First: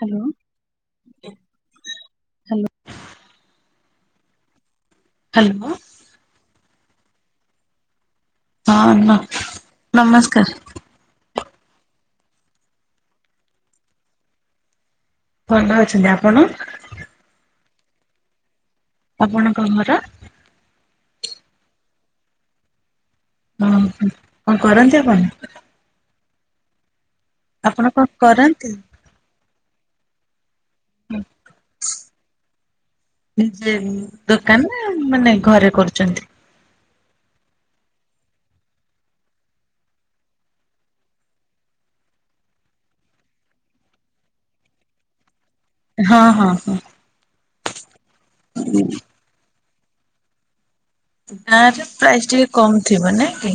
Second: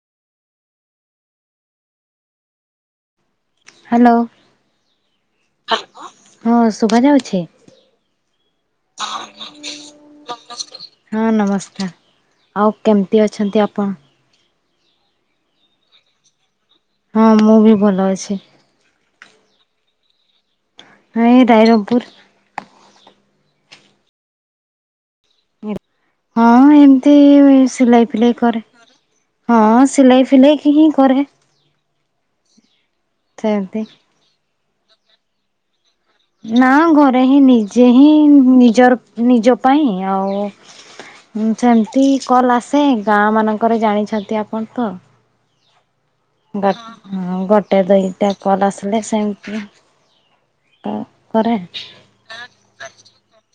Hello hello. Hello. Hello. ହଁ ଶୁଭାଯାଉଛି। ହଁ ନ ନମସ୍କାର ହଁ ନମସ୍ କା ଆଉ କେମିତି ଅଛନ୍ତି ଆପଣ? ଖଣ୍ଡା ଅଛନ୍ତି ଆପଣ? ହଁ ମୁଁ ବି ଭଲ ଅଛି। ଆପଣଙ୍କ ଘର। ହଁ ଏଇ ରାଇରଙ୍ଗପୁର। ହଁ ହଁ କଣ କରନ୍ତି ଆପଣ? ହଁ ଏମିତି ଆପଣ କଣ ସିଲେଇ ପିଲାଇ କରେ କରନ୍ତି? ହଁ ସିଲେଇ ଫିଲେଇ ଇଁହିଁ କରେ। ନିଜେ ସେମିତି ଦୋକାନରେ ମାନେ ଘରେ କରୁ ନା ଘରେ ହିଁ ନିଜେ ହିଁ ନିଜର ନିଜ ପାଇଁ ଆଉ ହଁ ସେମିତି କଲ ଆସେ ଗାଁ ମାନଙ୍କରେ ଜାଣିଛନ୍ତି ଆପଣ ତ। ହଁ ହଁ ହଁ ଗଟେ ଦୁଇଟା କଲ ଆସିଲେ ସେମିତି। କରେ। ଗାଁରେ ପ୍ରାଇସ୍ ଟିକେ କମ ଥିବ ନାଁଇକି?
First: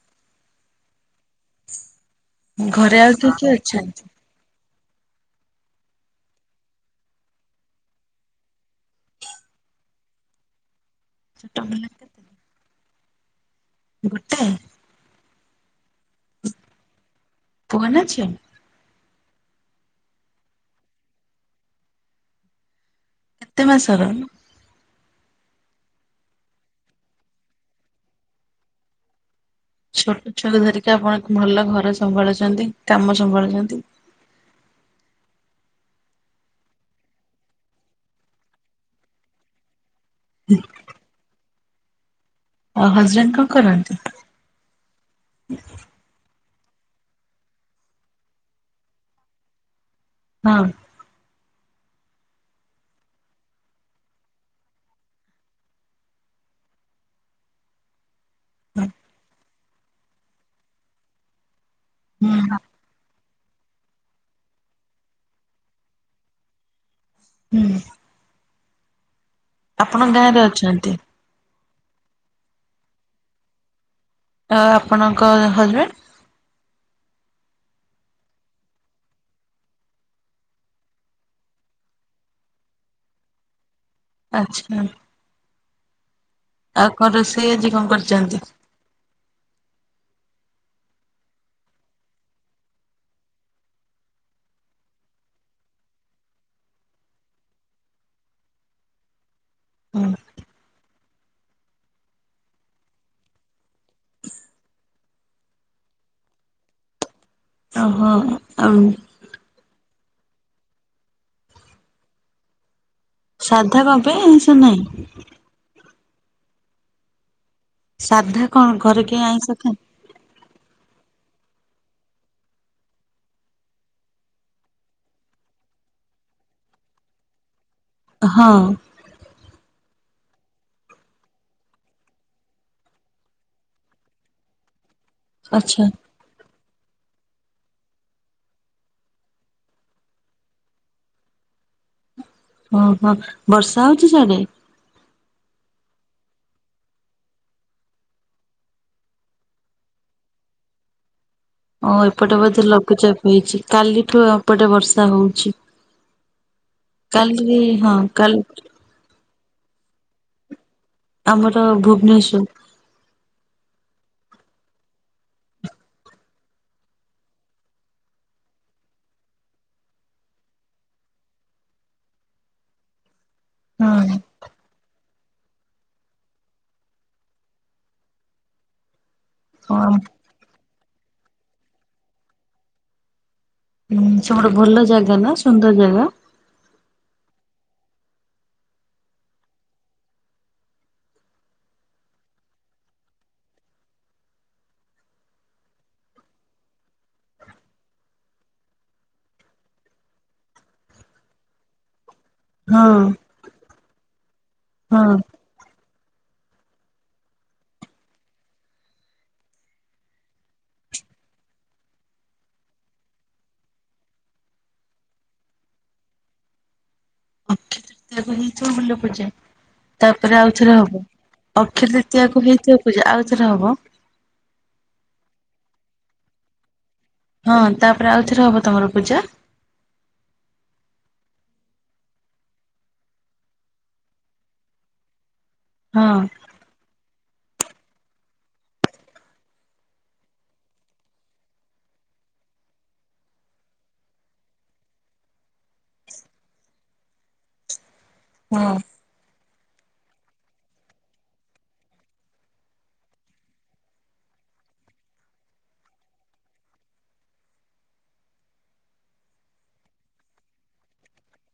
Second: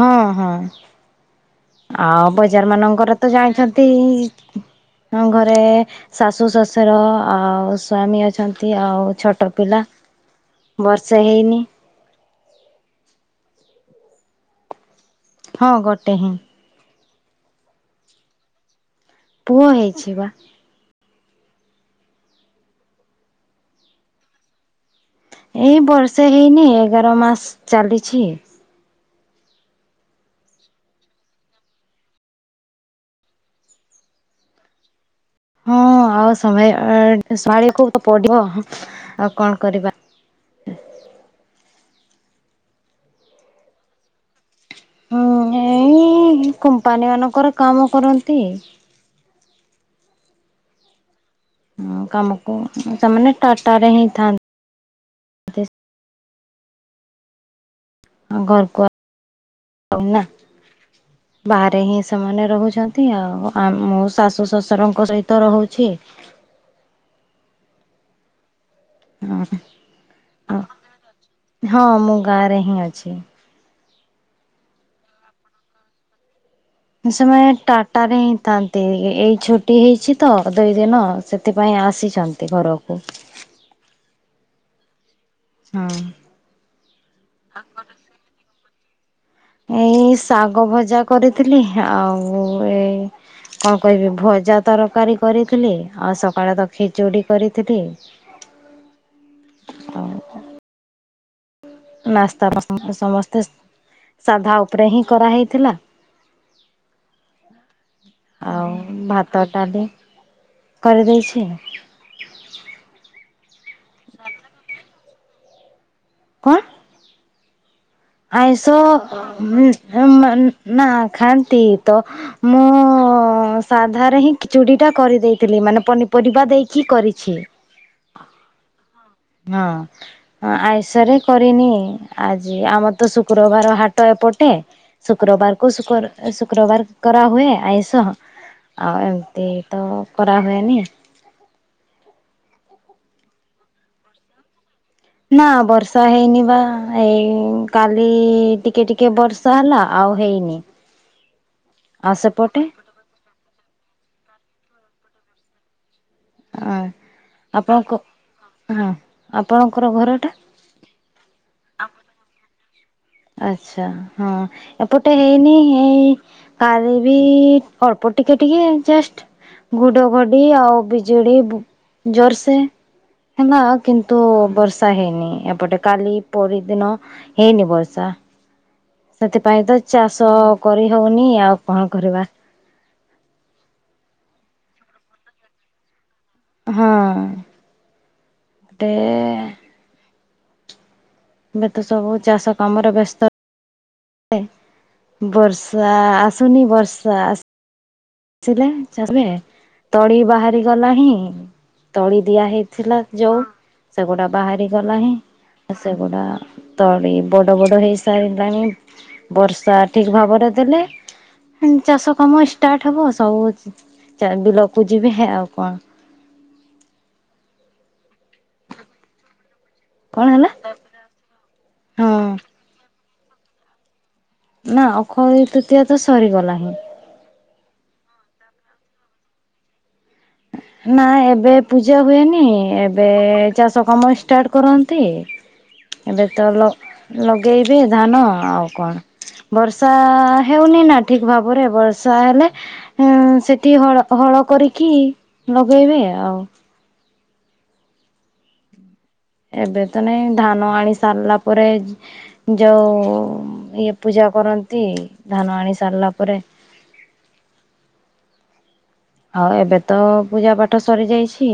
ହଁ ହଁ ଆଉ ବଜାର ଘରେ ଆଉ ମାନଙ୍କରେ ତ କିଏ କିଏ ଜାଣିଛନ୍ତି ଅଛନ୍ତି? ଇ ଆମ୍ ଘରେ ଶାଶୁ ଶଶୁର ଆଉ ସ୍ଵାମୀ ଅଛନ୍ତି ଆଉ ଛୋଟ ପିଲା। ହ [inaudible] ବର୍ଷେ ହେଇନି। ଗୋଟାଏ। ହଁ ଗୋଟେ ହିଁ। ପୁଅ ନାଁ ଝିଅ। ପୁଅ ହେଇଛି, ବା। କେତେ ମାସର? ଏଇ ବର୍ଷେ ହେଇନି, ଏଗାର ମାସ ଚାଲିଛି। ଛୋଟ ଛୁଆଙ୍କୁ ଧରିକି ଆପଣ ଭଲ ଘର ସମ୍ଭାଳୁଛନ୍ତି, କାମ ସମ୍ଭାଳୁଛନ୍ତି। ହଁ, ଆଉ ସମ୍ଭା ସମ୍ଭାଳିବାକୁ ତ ପଡିବ ଆଉ କଣ କରିବା। ଆଉ ହଜବେଣ୍ଡ କଣ କରନ୍ତି? ହୁଁ ଏଇ କମ୍ପାନୀ ମାନଙ୍କରେ କାମ କରନ୍ତି। ହଁ। ହଁ, କାମକୁ ସେମାନେ ଟାଟାରେ ହିଁ ଥାନ୍ତି। ହଁ, ଘରକୁ ଆଉନା ବାହା ରେ ହିଁ ସେମାନେ ହୁଁ। ରହୁଛନ୍ତି, ଆଉ ଆ ମୁଁ ଶାଶୁ, ଶଶୁରଙ୍କ ସହିତ ରହୁଛି। ହୁଁ। ଆପଣ ଗାଁରେ ଅଛନ୍ତି? ହଁ, ମୁଁ ଗାଁରେ ହିଁ ଅଛି। ଆ ଆପଣଙ୍କ ହଜବେଣ୍ଡ? ସେମାନେ ଟାଟାରେ ହିଁ ଥାନ୍ତି। ଏଇ ଛୁଟି ହେଇଛି ତ ଦୁଇ ଦିନ। ସେଥିପାଇଁ ଆ ଆସିଚନ୍ତି ଘରକୁ। ଆଚ୍ଛା। ହଁ ଆଉ କଣ ରୋଷେଇ ଆଜି କଣ କରିଛନ୍ତି? ଏଇ ଶାଗ ଭଜା କରିଥିଲି, ଆଉ ଏଇ କଣ କରିବି ଭଜା, ତରକାରୀ କରିଥିଲି ଆଉ ସକାଳେ ତ ଖିଚୁଡ଼ି କରିଥିଲି। ହୁଁ ଆଉ ନାସ୍ତା ପସନ୍ଦ ସମସ୍ତେ ସାଧା ଉପରେ ହିଁ କରାହେଇଥିଲା। ଓହୋ ଆଉ ଭାତ, ଡାଲି। କରିଦେଇଛି। ସାଧା କଣ ପାଇଁ ଆଇଁଷ ନାହିଁ। କଣ? ସାଧା କଣ ଆଇଁଷ ଘରେ କେହି ଆଇଁଷ ଉଁ ଖାଆନ୍ତି ଉଁ ନା ଖା ନ୍ତି ତ ମୁଁ ସାଧାରେ ହିଁ ଖିଚୁଡ଼ି ଟା କରିଦେଇଥିଲି। ମାନେ ପନିପରିବା ଦେଇକି କରିଛି। ହଁ। ହଁ ଆଇଁଷ ରେ କରିନି, ଆଜି ଆମର ତ ଶୁକ୍ରବାର ହାଟ ଏପଟେ ଶୁକ୍ରବାର କୁ ଆଚ୍ଛା। ଶକ୍ର ଶୁକ୍ରବାର କରାହୁଏ ଆଇଁଷ। ଆଉ ଏମିତି ତ କରାହୁଏନି। ଓହୋ, ବର୍ଷା ହଉଛି ସିଆଡେ? ନା ବର୍ଷା ହେଇନିବା, ଏଇ କାଲି ଟିକେ ଟିକେ ବର୍ଷା ହେଲା। ଆଉ ଆଉ ହେଇନି। ହଁ, ଆଉ ଏପଟେ ବୋଧେ ସେପଟେ ଲଘୁଚାପ ହେଇଛି। କାଲିଠୁ ଏପଟେ ବର୍ଷା ହଉଛି। ଆ କାଲି ଆପଣଙ୍କ ହଁ କାଲି। ହଁ ଆପଣଙ୍କର ଘରଟା? ଆମର ଭୁବନେଶ୍ଵର। ଆଚ୍ଛା, ହଁ ଏପଟେ ହେଇନି। ଏଇ ପାଣି ବି ଅଳ୍ପ ଟିକେ, ଟିକେ ଜଷ୍ଟ ଘଡଘଡି ଆଉ ବିଜୁଳି ଜୋରସେ ହେଲା ହଁ। କିନ୍ତୁ, ବର୍ଷା ହେଇନି ଏପଟେ କାଲି ପରଦିନ ହେଇନି ବ ର୍ଷା ସେଥିପାଇଁ ତ ହଁ ଚାଷ କରି ହଉନି ଆଉ କଣ କରିବା? ହୁଁ ସେପଟେ ଭଲ ଜାଗା ନା ସୁନ୍ଦର ଜାଗା? ହୁଁ ଏପଟେ ଏବେ ତ ସବୁ ଚାଷ କାମରେ ବ୍ୟସ୍ତ। ବର୍ଷା ଆସୁନି ବର୍ଷା ଆ ଆସିଲେ ଚାଷ ଏବେ ତଳି ବାହାରି ଗଲା ହିଁ ତଳି ଦିଆ ହେଇଥିଲା ହଁ ଯୋଉ ସେଗୁଡ଼ା ବାହାରି ଗଲାଣି। ହଁ। ସେଗୁଡା ତଳି ବଡ଼ ବଡ଼ ହେଇ ସାରିଲାଣି ବର୍ଷା ଠିକ ଭାବରେ ଦେଲେ [inaudible] ଚାଷ କାମ ଷ୍ଟାର୍ଟ ଟ ହବ ସବୁ ଚା ବିଲକୁ ଯିବେ ହେ ଆଉ କଣ? [unintelligible] କଣ ତାପରେ ହେଲା ଆଉଥରେ ହବ ଅକ୍ଷ ହଁ ତୃତୀୟକୁ ହେଇଥିବ ପୂଜା ଆଉଥରେ ହବ। ନା ଅଖଇ ତୃତିଆ ତ ସରିଗଲା ହିଁ। ହଁ ତାପରେ ଆଉଥରେ ହବ ତମର ପୂଜା? ନା ଏବେ ପୂଜା ହୁଏନି ଏବେ ଚାଷ କାମ ଷ୍ଟାର୍ଟ କରନ୍ତି। ହଁ। ଏବେ ତ ଲ ଲଗେଇବେ ଧାନ ଆଉ କଣ? ବର୍ଷା ହେଉନି ନା ଠିକ ଭାବରେ ବର୍ଷା ହେଲେ ସେଠି ହଳ ହ ଳ କରିକି ନଗେଇବେ ଆଉ। ହଁ। ଏବେ ତ ନାଇଁ ଧାନ ଆଣି ସାରିଲା ପରେ ଯ ଯଉ ଇଏ ପୂଜା କରନ୍ତି ଧାନ ଆଣି ସାରିଲା ପରେ। ହଁ ଏବେ ତ ପୂଜା ପାଠ ସରି ଯାଇଛି।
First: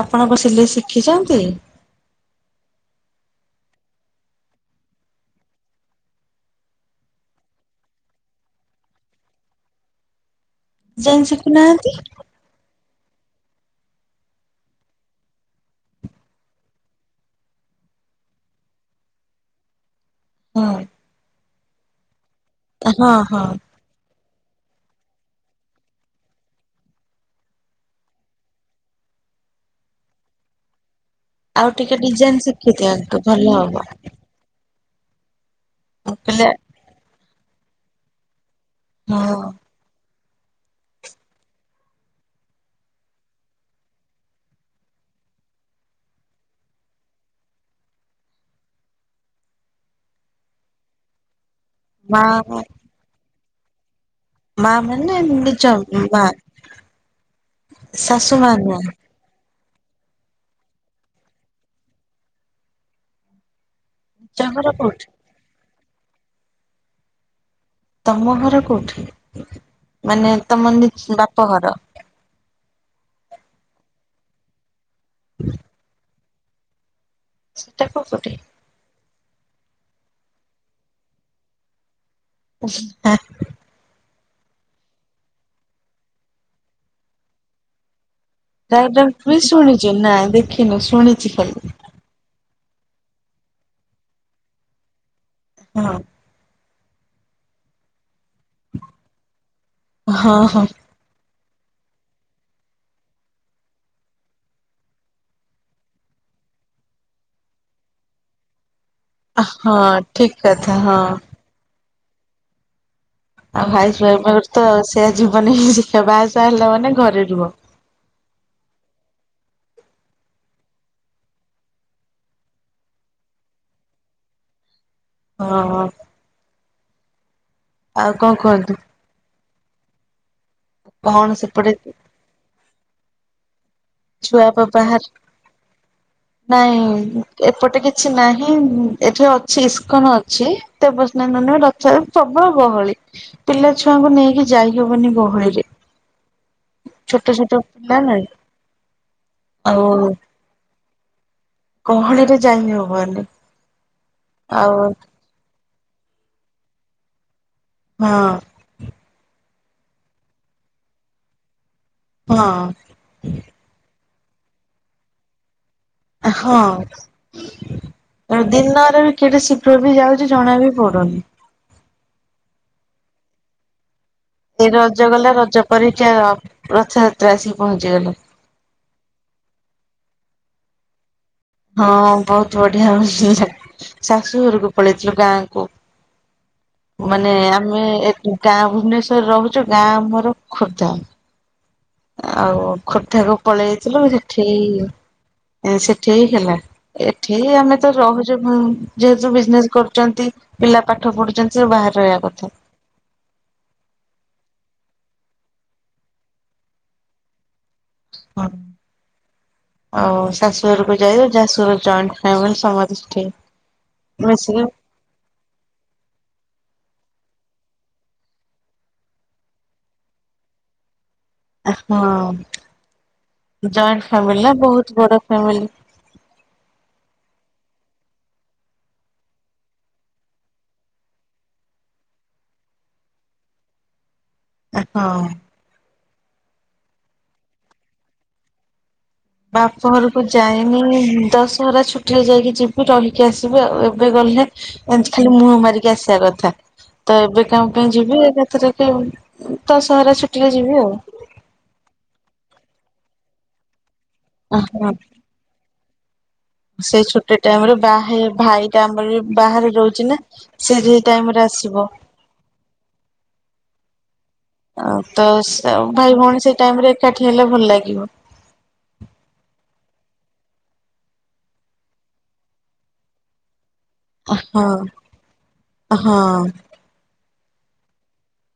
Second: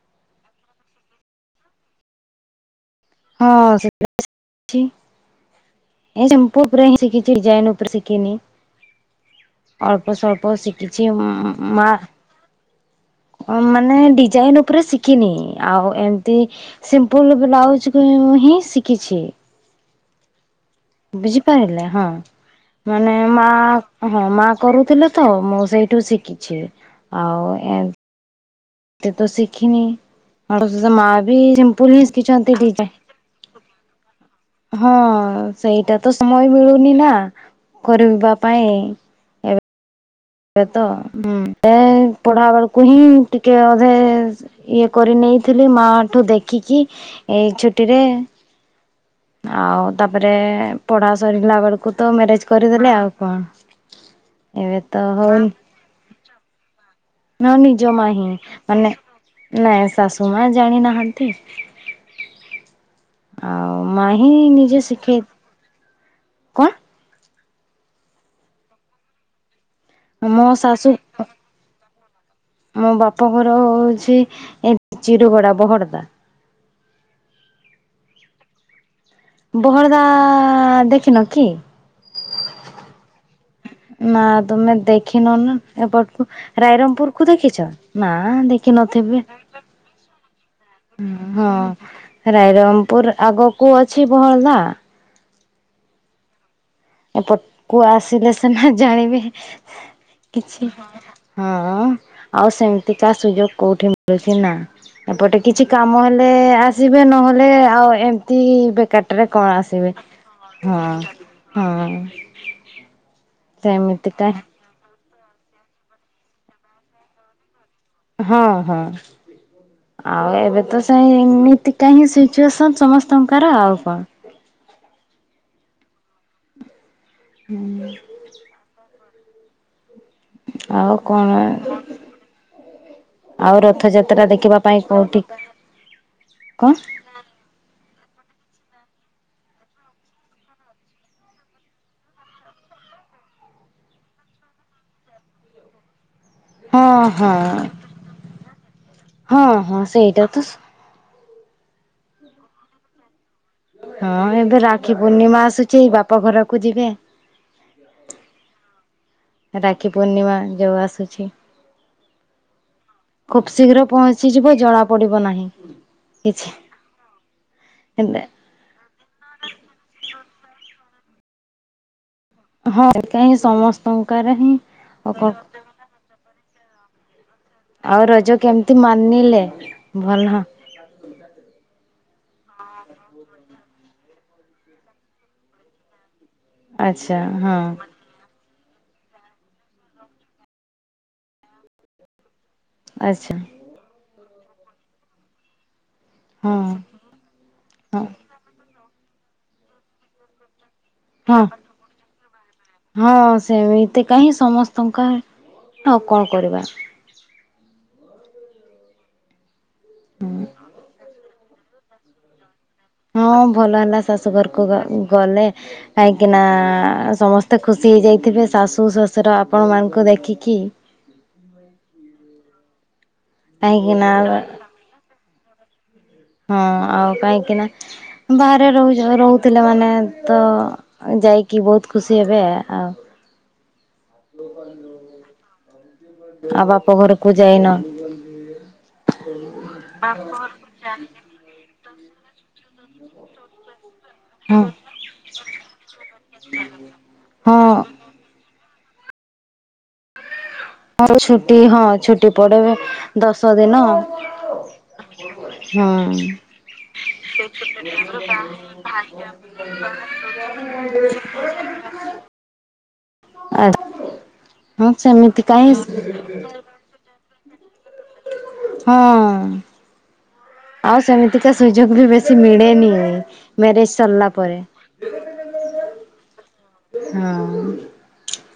ଆପଣ କଣ ସିଲେଇ ଶିଖିଛନ୍ତି? ହଁ ସିଲେଇ ଶିଖିଛି। ଏ ଶମ୍ପୁ ଉପରେ ହ ସିଖିଛି ଡ଼ିଜାଇନ ଉପରେ ସିଖିନି ଅଳ୍ପ ଅଳ୍ପ ସିକିଛି ଯାଏଁ ମା ଶିଖୁନାହାନ୍ତି। ମାନେ ଡ଼ିଜାଇନ ଉପରେ ଶିଖିନି ଆଉ ଏମତି ସିମ୍ପୁଲ ବ୍ଲାଉଜ ହିଁ ଶିଖିଛି। ହଁ। ବୁଝିପାରିଲେ ହଁ ହଁ ମାନେ ମା ହଁ ହଁ ମା କରୁଥିଲେ ତ ମୁଁ ସେଇଠୁ ଶିଖିଛି ଆଉ ଏମ ତେ ତ ସିଖିନି ହ ମା ବି ବି ଆଉ ସିମ୍ପୁଲ ଟିକେ ହିଁ ଡିଜାଇନ ଶିଖିଛନ୍ତି ଡ଼ିଜାଇନ। ଶିଖିଦିଅନ୍ତୁ ଭଲ ହବ ହଁ ସେଇଟା ତ ମୁଁ କହିଲି ସମୟ ମିଳୁନି ନା କରିବା ପାଇଁ। ହଁ। ଏ ତ ଏ ପଢ଼ା ବେଳକୁ ହିଁ ଟିକେ ଅଧେ ଇଏ କରିନି ନେଇଥିଲି ମା ଠୁ ଦେଖିକି ଏଇ ଛୁଟି ରେ ଆଉ ତାପରେ ପଢ଼ା ସରିଲା ବେଳକୁ ତ ମା ମ୍ୟାରେଜ କରିଦେଲେ ଆଉ କଣ? ମା ଏବେ ତ ମାନେ ନିଜ ବା ନା ନିଜ ମା ହିଁ ମାନେ ନାଇଁ ଶାଶୁ ମା ଜାଣିନାହାନ୍ତି, ଆଉ ମା ନିଜ ହିିଁ ଘର ନିଜେ କୋଉଠି ଶିଖେଇ କଣ? ତମ ଘର କୋଉଠି? ମାନେ ମୋ ତମ ନି ଶାଶୂ [unintelligible] ବାପ ଘର? ମୋ ବା ପଘର ହଉଛି ଏ ଚିରୁଗୁଡ଼ା ବହରଦା। ସେଟା କୋଉ ପଟେ? ବହରଦା ଦେଖିନ କି? ଆ। ନା ତୁମେ ଦେଖିନ ନା ଏପଟକୁ, ରାଇରଙ୍ଗପୁରକୁ ଦେଖିଛ? ନା ଦେଖ ଡାଇଗ୍ରାମ ନଥିବି, ଟ୍ରି ଶୁଣିଛୁ ନାଇଁ ଦେଖିନୁ ଶୁଣିଛି ହୁଁ ହଁ ଖାଲି। ଆ ରାଇରଙ୍ଗପୁର, ଆଗକୁ ଅଛି ବହଳଦା। ହଁ। ଏପଟକୁୁ ଆସିଲେ ସିନା ଜାଣିବେ ହଁ ହଁ କିଛି। ହଁ ଆଉ ସେମିତିକା ସୁଯୋଗ କୋଉଠି ମିଳୁଛି ନା? ଏପଟେ କିଛି କାମ ହେଲେ ଆସିବେ ନହେଲେ ଆଉ ଏମିତି ବେ କାରଟାରେ କଣ ହଁ ଆସିବେ ଠିକ କଥା ହଁ ହଁ। ଆଉ ଭାଇ ସେମିତିକା [unintelligible] ତ ଆ ସେ ଯିବନି ଦେଖିବା ବାହାସାହା ହେଲା ମାନେ ଘରେ ରୁହ। ହଁ ହଁ। ଆଉ ଏବେ ତ ସେ ଏମିତିକା ହିଁ ସିଚୁଏସନ ସମସ୍ତଙ୍କର ଆଉ କଣ? ଅ ହ। ଆଉ କଁ କୁହନ୍ତୁ? ଆଉ କଣ ଆଉ ରତ ଛୁଆ ବା ବାହାର କଣ? ନାଇଁ ଏପଟେ କିଛି ନାହିଁ ଏଠି ଅଛି ଇସ୍କନ ଅଛି ଦେବସ୍ନାନ [unintelligible] ରଥଯାତ୍ରା ପ୍ରବଳ ଗହଳି, ପିଲା ଛୁଆ ଙ୍କୁ ନେଇକି ଯାଇ ହବନି ଗହଳିରେ, ହଁ ଛୋଟ ହଁ ଛୋଟ ପିଲା ନା। ହଁ ଆଉ ହଁ ସେଇଟା ତ ସ ଗହଳିରେ ଯାଇ ହବନି। ହଁ ଏବେ ଆଉ ରାକ୍ଷୀ ପୂର୍ଣ୍ଣିମା ଆସୁଛି ବାପା ଘରକୁ ଯିବେ। ହଁ। ରାକ୍ଷୀ ପୂର୍ଣ୍ଣିମା ଯୋଉ ଆସୁଛି, ହଁ ଖୁବ ଶୀଘ୍ର ପହଞ୍ଚ ଞ୍ଚି ଯିବ, ଜଣା ପଡିବ ନାହିଁ। କିଛି। ହଁ ହେଲେ ଦିନ ଗୁରା ବି କେଡେ ଶିଘ୍ର ବି ଯାଉଛି ଜଣା ବି ପଡୁନି। ହଁ ଏକା ହିଁ ସମ ଏଇ ରଜ ଗଲା, ରଜ ପରେ [unintelligible] ରଥ ଆଉ ରଜ କେମିତି ମାନିଲେ ଭଲ? ହଁ ବହୁତ ବଢିଆ ହଉଚି ଶାଶୁଘରକୁ ପଳେଇଥିଲୁ ଗାଁକୁ। ଆଚ୍ଛା ମାନେ ହଁ ଆମେ ଏଠୁ ଟା ଗାଁ ଭୁବନେଶ୍ୱରରେ ରହୁଚୁ ଗାଁ ଆମର ଖୋର୍ଦ୍ଧା। ଆଉ ଖୋର୍ଦ୍ଧାକୁ ଆଚ୍ଛା। ପଳେଇ ଆଇଥିଲୁ ସେଠି ଏଁ ସେ ଠି ହେଲା ହଁ ଏଠି ଆମେ ତ ହଁ ରହୁଛୁ ଯେହେତୁ ବିଜନେସ କରୁଚନ୍ତି। ହଁ ହଁ ସେଇଆ ବା ଏତେ କାହିଁ ସମ ଟଙ୍କା ଆଉ କଁ କରିବା। ହଁ ଆଉ ଶାଶୁ ଘରକୁ ଯାଏ ଯାଶୁ ଘର ଜଏଣ୍ଟ ଫାମିଲ ହଁ ଭଲ ହେଲା ଶାଶୁ ଘରୁକୁ ଗ ଗଲେ କାହିଁକି ନା ଆଁ ସମସ୍ତେ ଖୁସି ହେଇଯାଇଥିବେ ଶାଶୁ ଶଶୁର ଆପଣ ମାନଙ୍କୁ ଦେଖିକି। ଆଁହଁ ଜଏଣ୍ଟେ ଫ୍ୟାମିଲି ନା ବୋହୁତ ବଡ ଫ୍ୟାମିଲି। ହଁ ଆଉ କାହିଁକି ନା ବାହାରେ ରୋହୁଚ ରୋହୁଥିଲ ମାନେ ତ ଯାଇକି ବୋହୁତ ଖୁସି ହେବେ ଆଉ। ହଁ। ଆଉ ବାପ ଘରୁକୁ ଯାଇନ। ବାପ ଘରୁକୁ ଯାଇନି ଦଶହରା ଛୁଟିରେ ଯାଇକି ଯିବି ରହିକି ଆସିବି ଆଉ ଏ ଏବେ ଗଲେ ହଁ ଏନ୍ତି ଖାଲି ମୁହଁ ମାରିକି ଆସିବା କଥା ତ ଏବେ ହଁ କାଁଣ ପାଇଁ ଯିବି ଏକାଥରେ। ଯିବ୍ ଦଶହରା ଛୁ ଆଉ ଛୁଟି ହଁ ଛୁଟି ପଡ଼େବେ ଦଶ ଦିନ। ଅହଁ। ହଁ ସେ ଛୁଟି ଟାଇମରେ ବାହେ ଭାଇଟା ଆମର ବି ବାହାରେ ରୋହୁଚି ନା ସେ ବି ଏଇ ଟାଇମରେ ଆସିବ। ଆ ଅ ହଁ ତ ସେମିତି କାହିଁ ସ ଭାଇ ଭୋଉଣୀ ସେଇ ଟାଇମରେ ଏକାଠି ହେଲେ ଭଲ ଲା ହଁଅଁ। ଆଉ ସେମିତିକା ସୁଯୋଗ ବି ବେଶୀ ମିଳେନି। ମ୍ୟାରେଜ୍ ସରିଲା ପରେ ହଁ ହଁ ହୁଁ।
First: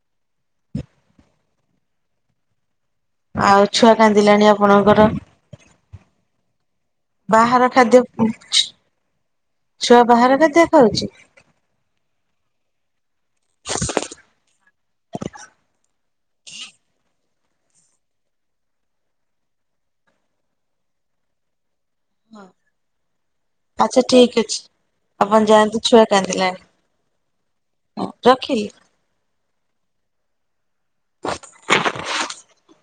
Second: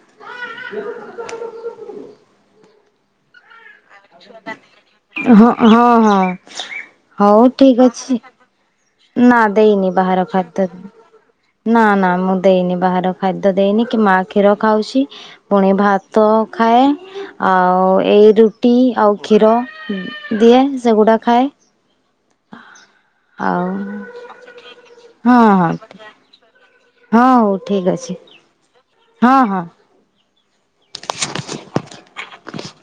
[unintelligible] ଆଉ ଆଉ ମୋ ଛୁଆ କାନ୍ଦିଲାଣି ଆପଣଙ୍କର କାନ୍ଦିଲାଣି। [unintelligible] ହୋଉ ବାହାର ଠିକ ଖାଦ୍ୟ ଅଛି ନା ଦେଇନି ବାହାର ଖାଦ୍ୟ। ନାଁ ନାଁ ମୁଁ ଦେଇନି ବାହାର ଖାଦ୍ୟ ଦେଇନି କି ମାଆ କ୍ଷୀର ଖାଉଚି ପୁଣି ଭାତ୍ ତ ଖାଏ ଆଉ ଏଇ ରୁ ଟି ଆଉ କ୍ଷୀର ଦିଏ ସେଗୁଡ଼ା ଖାଏ। ଆଉ ଆଚ୍ଛା ଠିକ ଅଛି ହଁ ଆପଣ ହଁ। ଯାଆନ୍ତୁ ଛୁଆ କାନ୍ଦିଲାଣି ହଁ ହୋଉ ଠିକ ଅଛି। ରଖିଲି। ହଁ ହଁ। [inaudible]